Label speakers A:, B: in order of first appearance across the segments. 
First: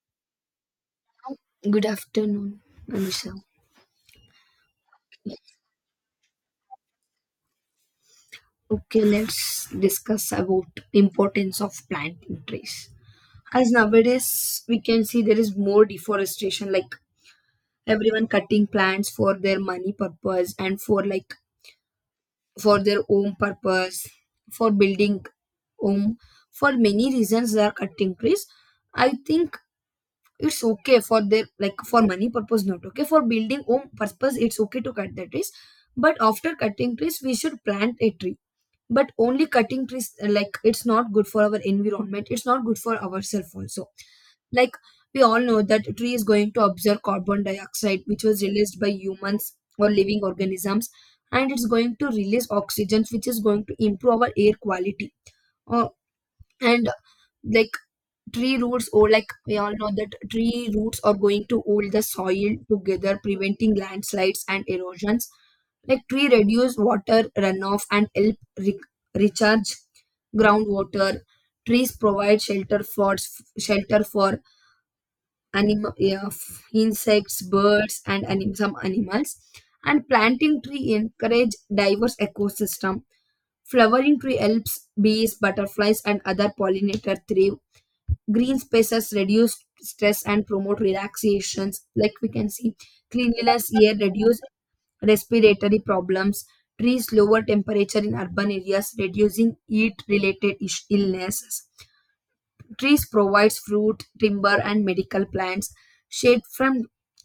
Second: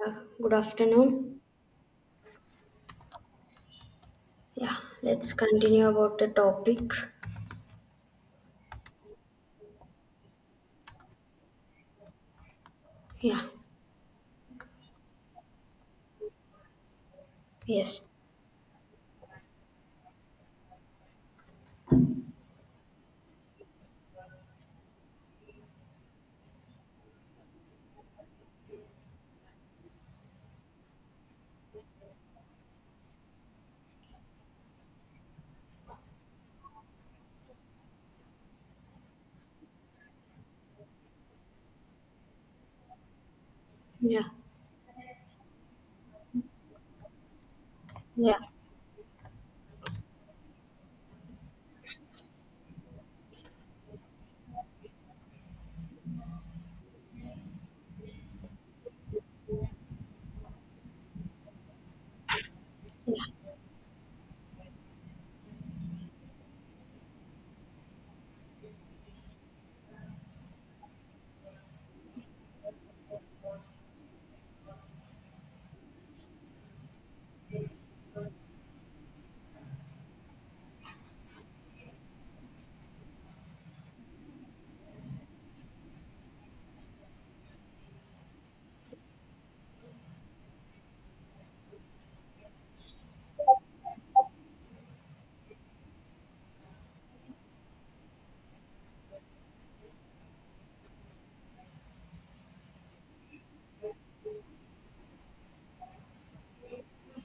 A: Yeah, good afternoon.
B: Good afternoon, Anusha.
A: Yeah, let's continue about the topic.
B: Okay, let's discuss about importance of planting trees.
A: Yeah,
B: As nowadays we can see there is more deforestation, like
A: yes,
B: everyone cutting plants for their money purpose and for like for their own purpose, for building home. For many reasons they are cutting trees. I think it's okay for their like for money purpose not okay. For building home purpose it's okay to cut the trees. But after cutting trees, we should plant a tree, but only cutting trees, like, it's not good for our environment, it's not good for ourselves also,
A: yeah,
B: like we all know that a tree is going to absorb carbon dioxide which
A: yeah.
B: was released by humans or living organisms, and it's going to release oxygen which is going to improve our air quality, uh, and like tree roots or like we all know that tree roots are going to hold the soil together preventing landslides and erosions. Like tree reduce water runoff and help recharge groundwater. Trees provide shelter for animal, yeah, insects, birds and some animals, and planting tree encourage diverse ecosystem. Flowering tree helps bees, butterflies and other pollinator thrive. Green spaces reduce stress and promote relaxations. Like we can see, cleanliness air reduce respiratory problems. Trees lower temperature in urban areas, reducing heat related illnesses. Trees provides fruit, timber, and medical plants. Shade from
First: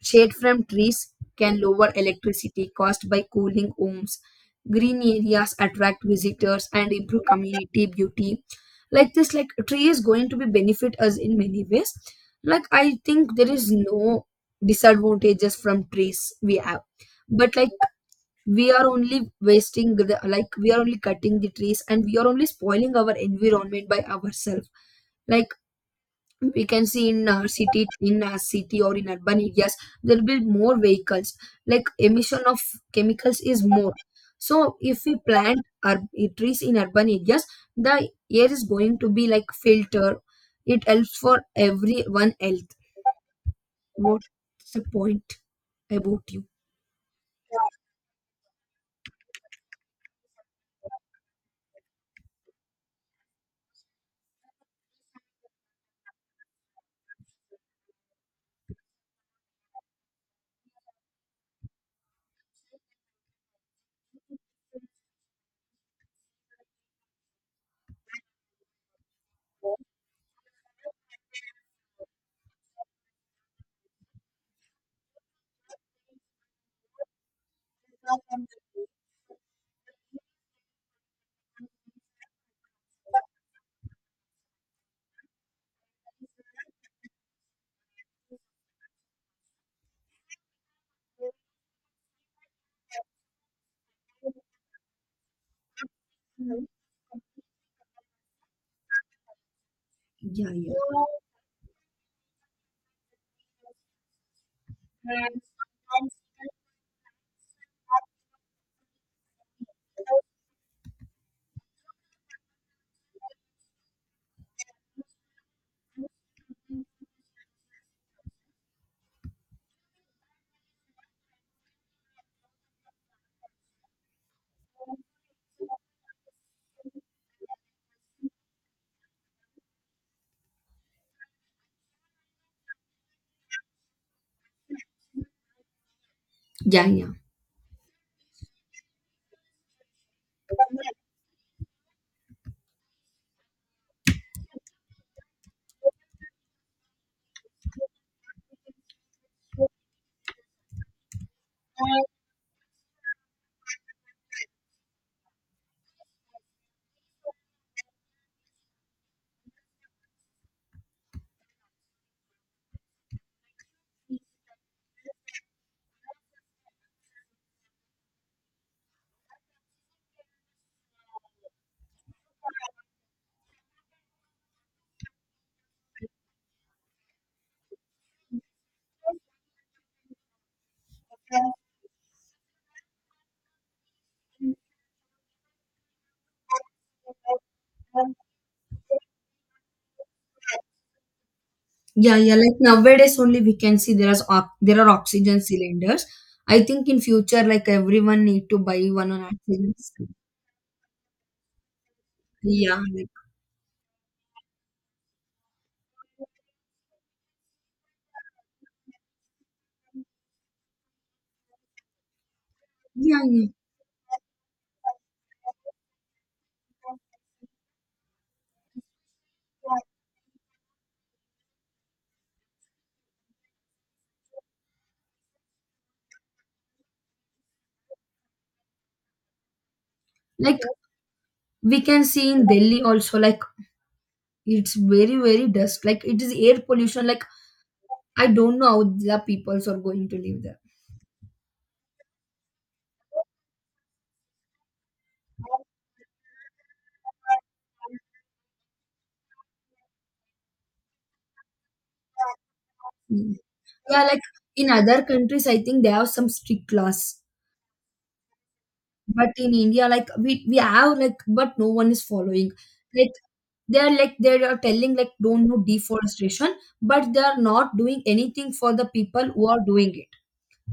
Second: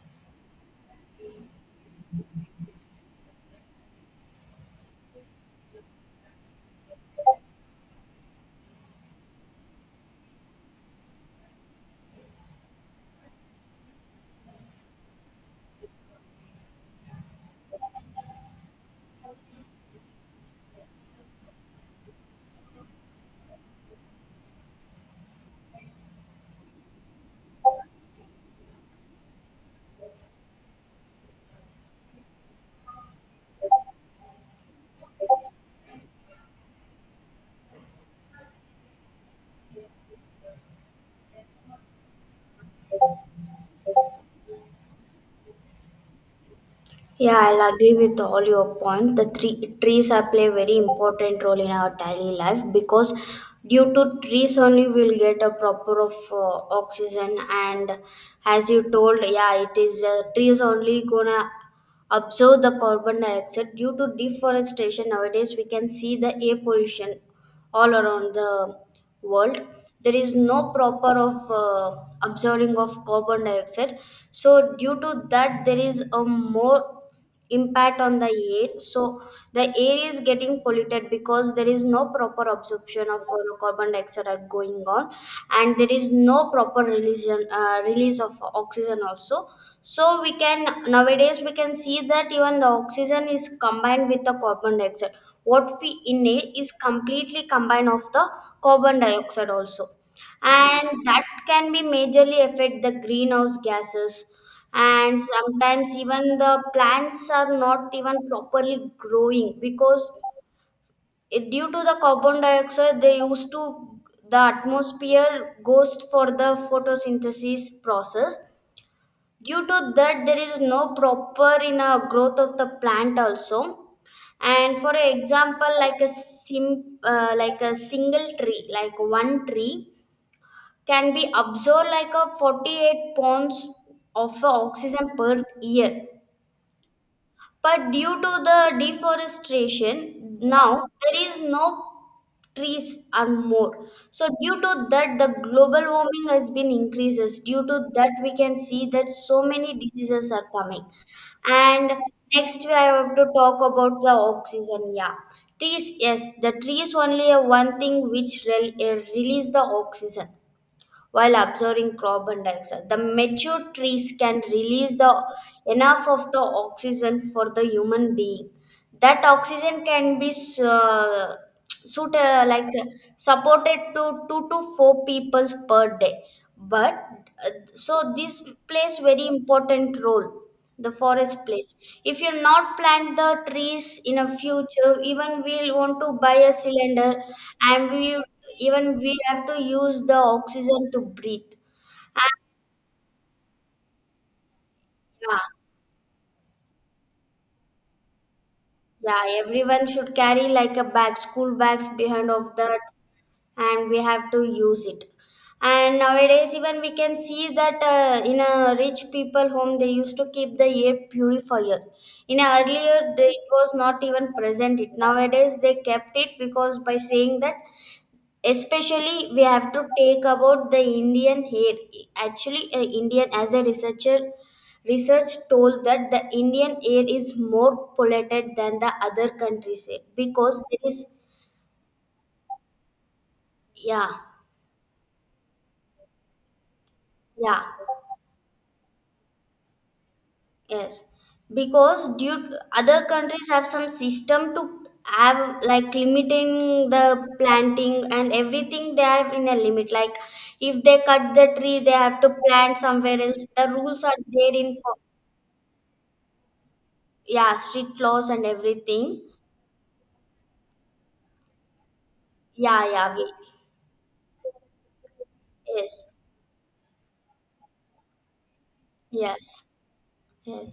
B: Shade from trees can lower electricity cost by cooling homes. Green areas attract visitors and improve community beauty. Like this, like tree is going to be benefit us in many ways. Like I think there is no disadvantages from trees we have, but like we are only wasting the, like we are only cutting the trees and we are only spoiling our environment by ourselves. Like we can see in our city, or in urban areas there will be more vehicles, like emission of chemicals is more. So if we plant our trees in urban areas, the air is going to be like filter, it helps for everyone health. What's the point about you?
A: Yeah, I'll agree with all your point. Trees are play very important role in our daily life because due to trees only we'll get a proper of oxygen. And as you told, yeah, it is trees only gonna absorb the carbon dioxide. Due to deforestation nowadays, we can see the air pollution all around the world. There is no proper of absorbing of carbon dioxide. So due to that, there is a more impact on the air, so the air is getting polluted because there is no proper absorption of carbon dioxide going on, and there is no proper release of oxygen also. So we can nowadays we can see that even the oxygen is combined with the carbon dioxide. What we inhale is completely combined of the carbon dioxide also,
B: Yeah, yeah,
A: and that can be majorly affect the greenhouse gases. And sometimes even the plants are not even properly growing because due to the carbon dioxide they used to the atmosphere, goes for the photosynthesis process. Due to that, there is no proper in a growth of the plant also. And for example, like one tree can be absorbed like a 48 pounds of oxygen per year.
B: yeah, yeah,
A: But due to the deforestation, now there is no trees are more. So due to that, the global warming has been increases. Due to that, we can see that so many diseases are coming. And next, we have to talk about the oxygen. Yeah, trees. Yes, the trees only are one thing which release the oxygen while absorbing carbon dioxide. The mature trees can release the enough of the oxygen for the human being. That oxygen can be uh, suit, like supported to two to four peoples per day. But so this plays very important role the forest place. If you not plant the trees in a future, even we'll want to buy a cylinder, and we even we have to use the oxygen to breathe.
B: yeah, yeah.
A: And,
B: Like nowadays, only we can see there is there are
A: yeah,
B: oxygen cylinders. I think in future, like everyone need to buy one
A: yeah,
B: on oxygen.
A: everyone should carry like a bag, school bags behind of
B: Yeah,
A: that,
B: like,
A: and we have to use it. And nowadays, even we can see that in a rich people home, they used to keep the air purifier. In a earlier,
B: yeah, yeah.
A: it was not even present. It nowadays they kept it because by saying that especially we have to take about the Indian hair. Actually, Indian, as a research told that the Indian air is more polluted than the other countries air
B: Like
A: because there is.
B: we can see in Delhi also, like
A: Yeah,
B: it's very, very dust. Like it is air pollution. Like
A: yeah,
B: I don't know how the peoples are going to live there.
A: yes, because due other countries have some system to have like limiting the planting and everything. They have in a limit, like if they cut the tree they have to plant somewhere
B: Mm.
A: else. The
B: Yeah,
A: rules are
B: like
A: there
B: in
A: in for.
B: other countries, I think they have some strict laws,
A: Yeah, street laws and everything.
B: but in India, like we have, like, but no one is following.
A: Yeah,
B: Like
A: yeah, we,
B: they are, like they are telling like don't do
A: yes,
B: deforestation, but they are not doing anything for the people
A: yes,
B: who are doing it.
A: yes.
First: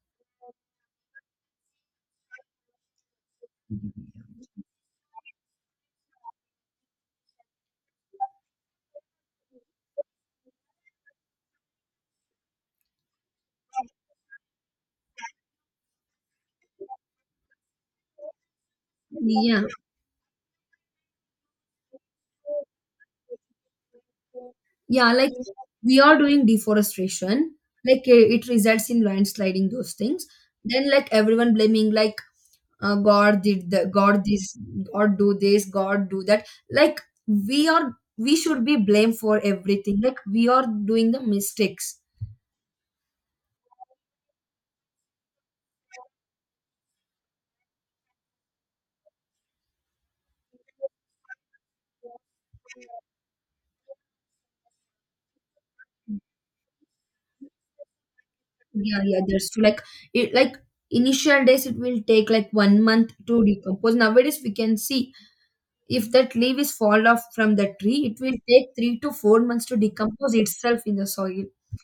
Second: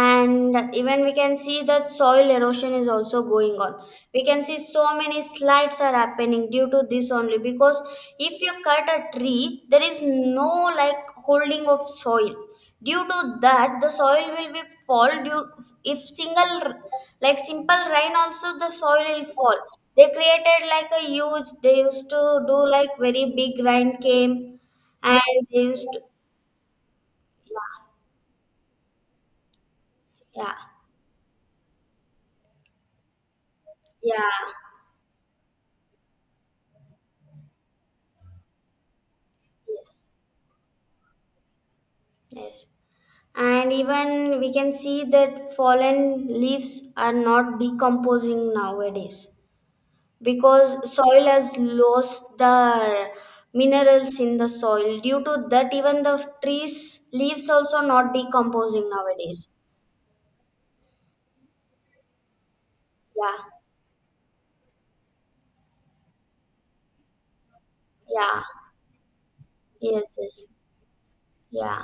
A: And even we can see that soil erosion is also going on. We can see so many slides are happening due to this only because if you cut a tree there is no like holding of soil. Due to that, the soil will be fall due. If single like simple rain also, the soil will fall.
B: Yeah.
A: They created like a huge, they used to do like very big rain came.
B: Yeah, like
A: And they used
B: we
A: to,
B: are doing deforestation,
A: yeah,
B: like eh, it results in landsliding those things.
A: yeah,
B: Then like everyone blaming like God did, the God
A: yeah,
B: this, God do that. Like we should be blamed for everything. Like we are doing the mistakes.
A: yes. And even we can see that fallen leaves are not decomposing nowadays because soil has lost the minerals in the soil. Due to that, even the trees leaves also not decomposing
B: Yeah, yeah,
A: nowadays.
B: that's true. Like it, like initial days it will take like 1 month
A: Yeah,
B: to decompose. Nowadays we can see if that leaf is fall off from the tree, it will
A: yeah,
B: take 3 to 4 months to
A: yes,
B: decompose
A: yes,
B: itself in the soil.
A: yeah.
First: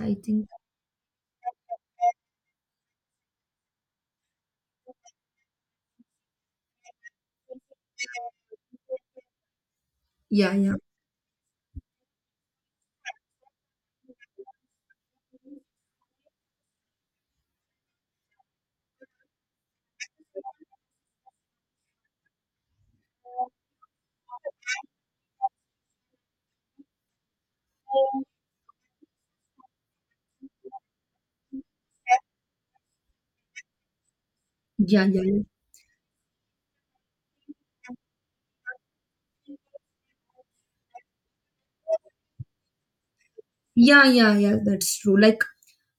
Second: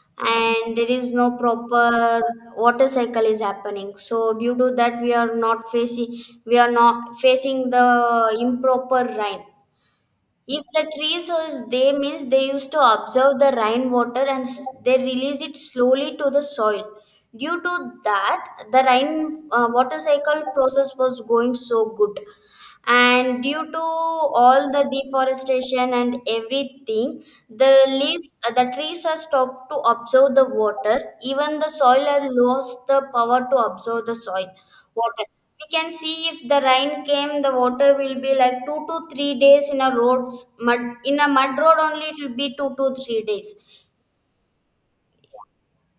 B: I think
A: And there is no proper water cycle is happening. So due to that, we are not facing the improper rain.
B: yeah,
A: If
B: yeah,
A: the tree soils, they means they used to observe the rainwater, and they release it slowly to the soil. Due to that, the rain water cycle process was going so good. And due to all the deforestation and everything, the trees are stopped to absorb the water. Even the soil has lost the power to absorb the soil
B: yeah, yeah,
A: water.
B: yeah,
A: We can see if the rain came, the water will be like 2 to 3 days mud in a mud road only. It will be 2 to 3 days.
B: yeah, yeah, yeah. That's true. Like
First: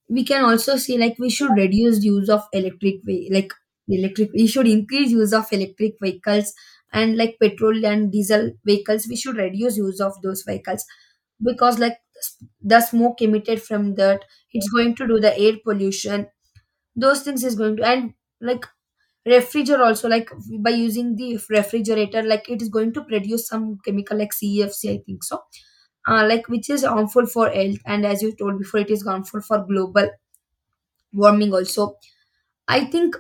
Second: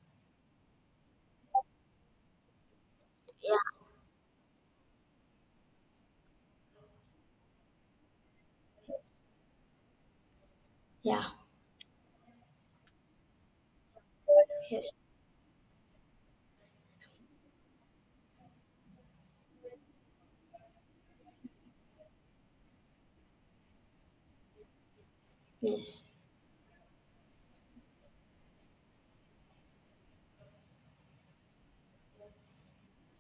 B: we can also say like we should reduce use of like
A: Yeah,
B: electric. We should increase use of electric vehicles, and like petrol and diesel vehicles, we should reduce use of those vehicles,
A: yeah,
B: because like the smoke emitted from that, it's
A: yes,
B: going to do the air pollution. Those things is going to, and like refrigerator also, like by using the refrigerator, like it is going to produce some chemical like CFC I think so,
A: yes,
B: like which is harmful for health and, as you told before, it is harmful for global warming also. I think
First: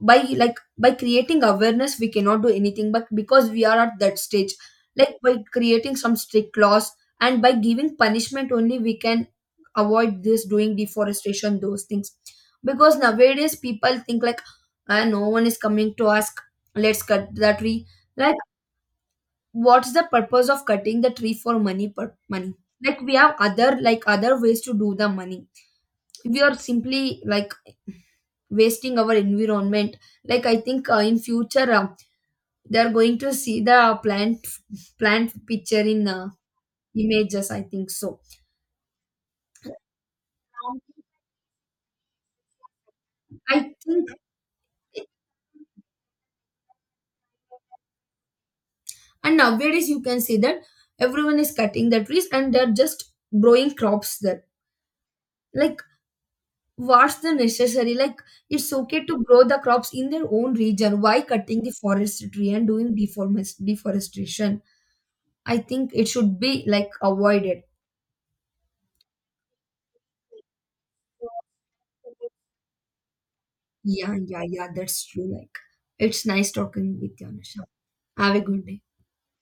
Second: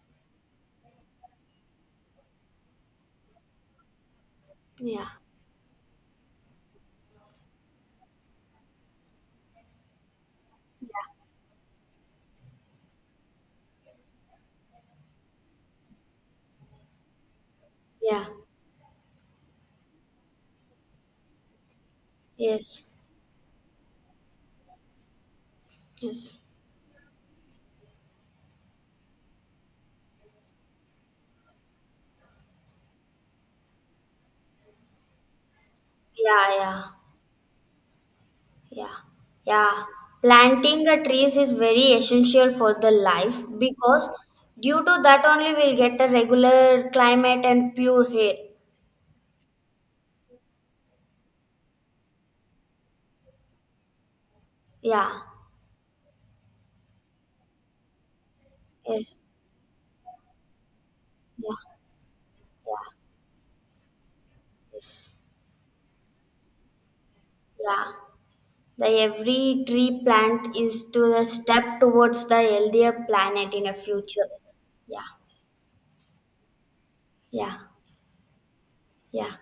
B: by, like by creating awareness we cannot do anything, but because we are at that stage,
A: yeah,
B: like by creating some strict laws and by giving punishment only we can avoid this doing deforestation those things, because nowadays people think like, ah, no one is coming to ask, let's cut that tree.
A: yeah,
B: Like what's the purpose of cutting the tree for money?
A: yes,
B: Like we have other ways to do the money.
A: yes,
B: We are simply like wasting our environment. Like I think, in future, they are going to see the plant picture in,
A: yeah, yeah,
B: images, I think so.
A: yeah, yeah, planting the trees is very essential for the life
B: I
A: because
B: think.
A: due to that only we'll get a regular climate and pure air.
B: And nowadays you can see that everyone is cutting the trees and they're just growing crops there.
A: Yeah,
B: Like what's the necessary? Like it's okay
A: yes,
B: to grow the crops in their own region. Why cutting
A: yeah,
B: the forestry and
A: yeah,
B: doing deforestation?
A: yes.
B: I think it should be like avoided.
A: Yeah, the every tree plant is to the step towards the healthier planet in a
B: Yeah,
A: future.
B: yeah, yeah. That's
A: Yeah,
B: true. Like it's nice talking with you,
A: yeah,
B: Anusha. Have a good day.
A: yeah.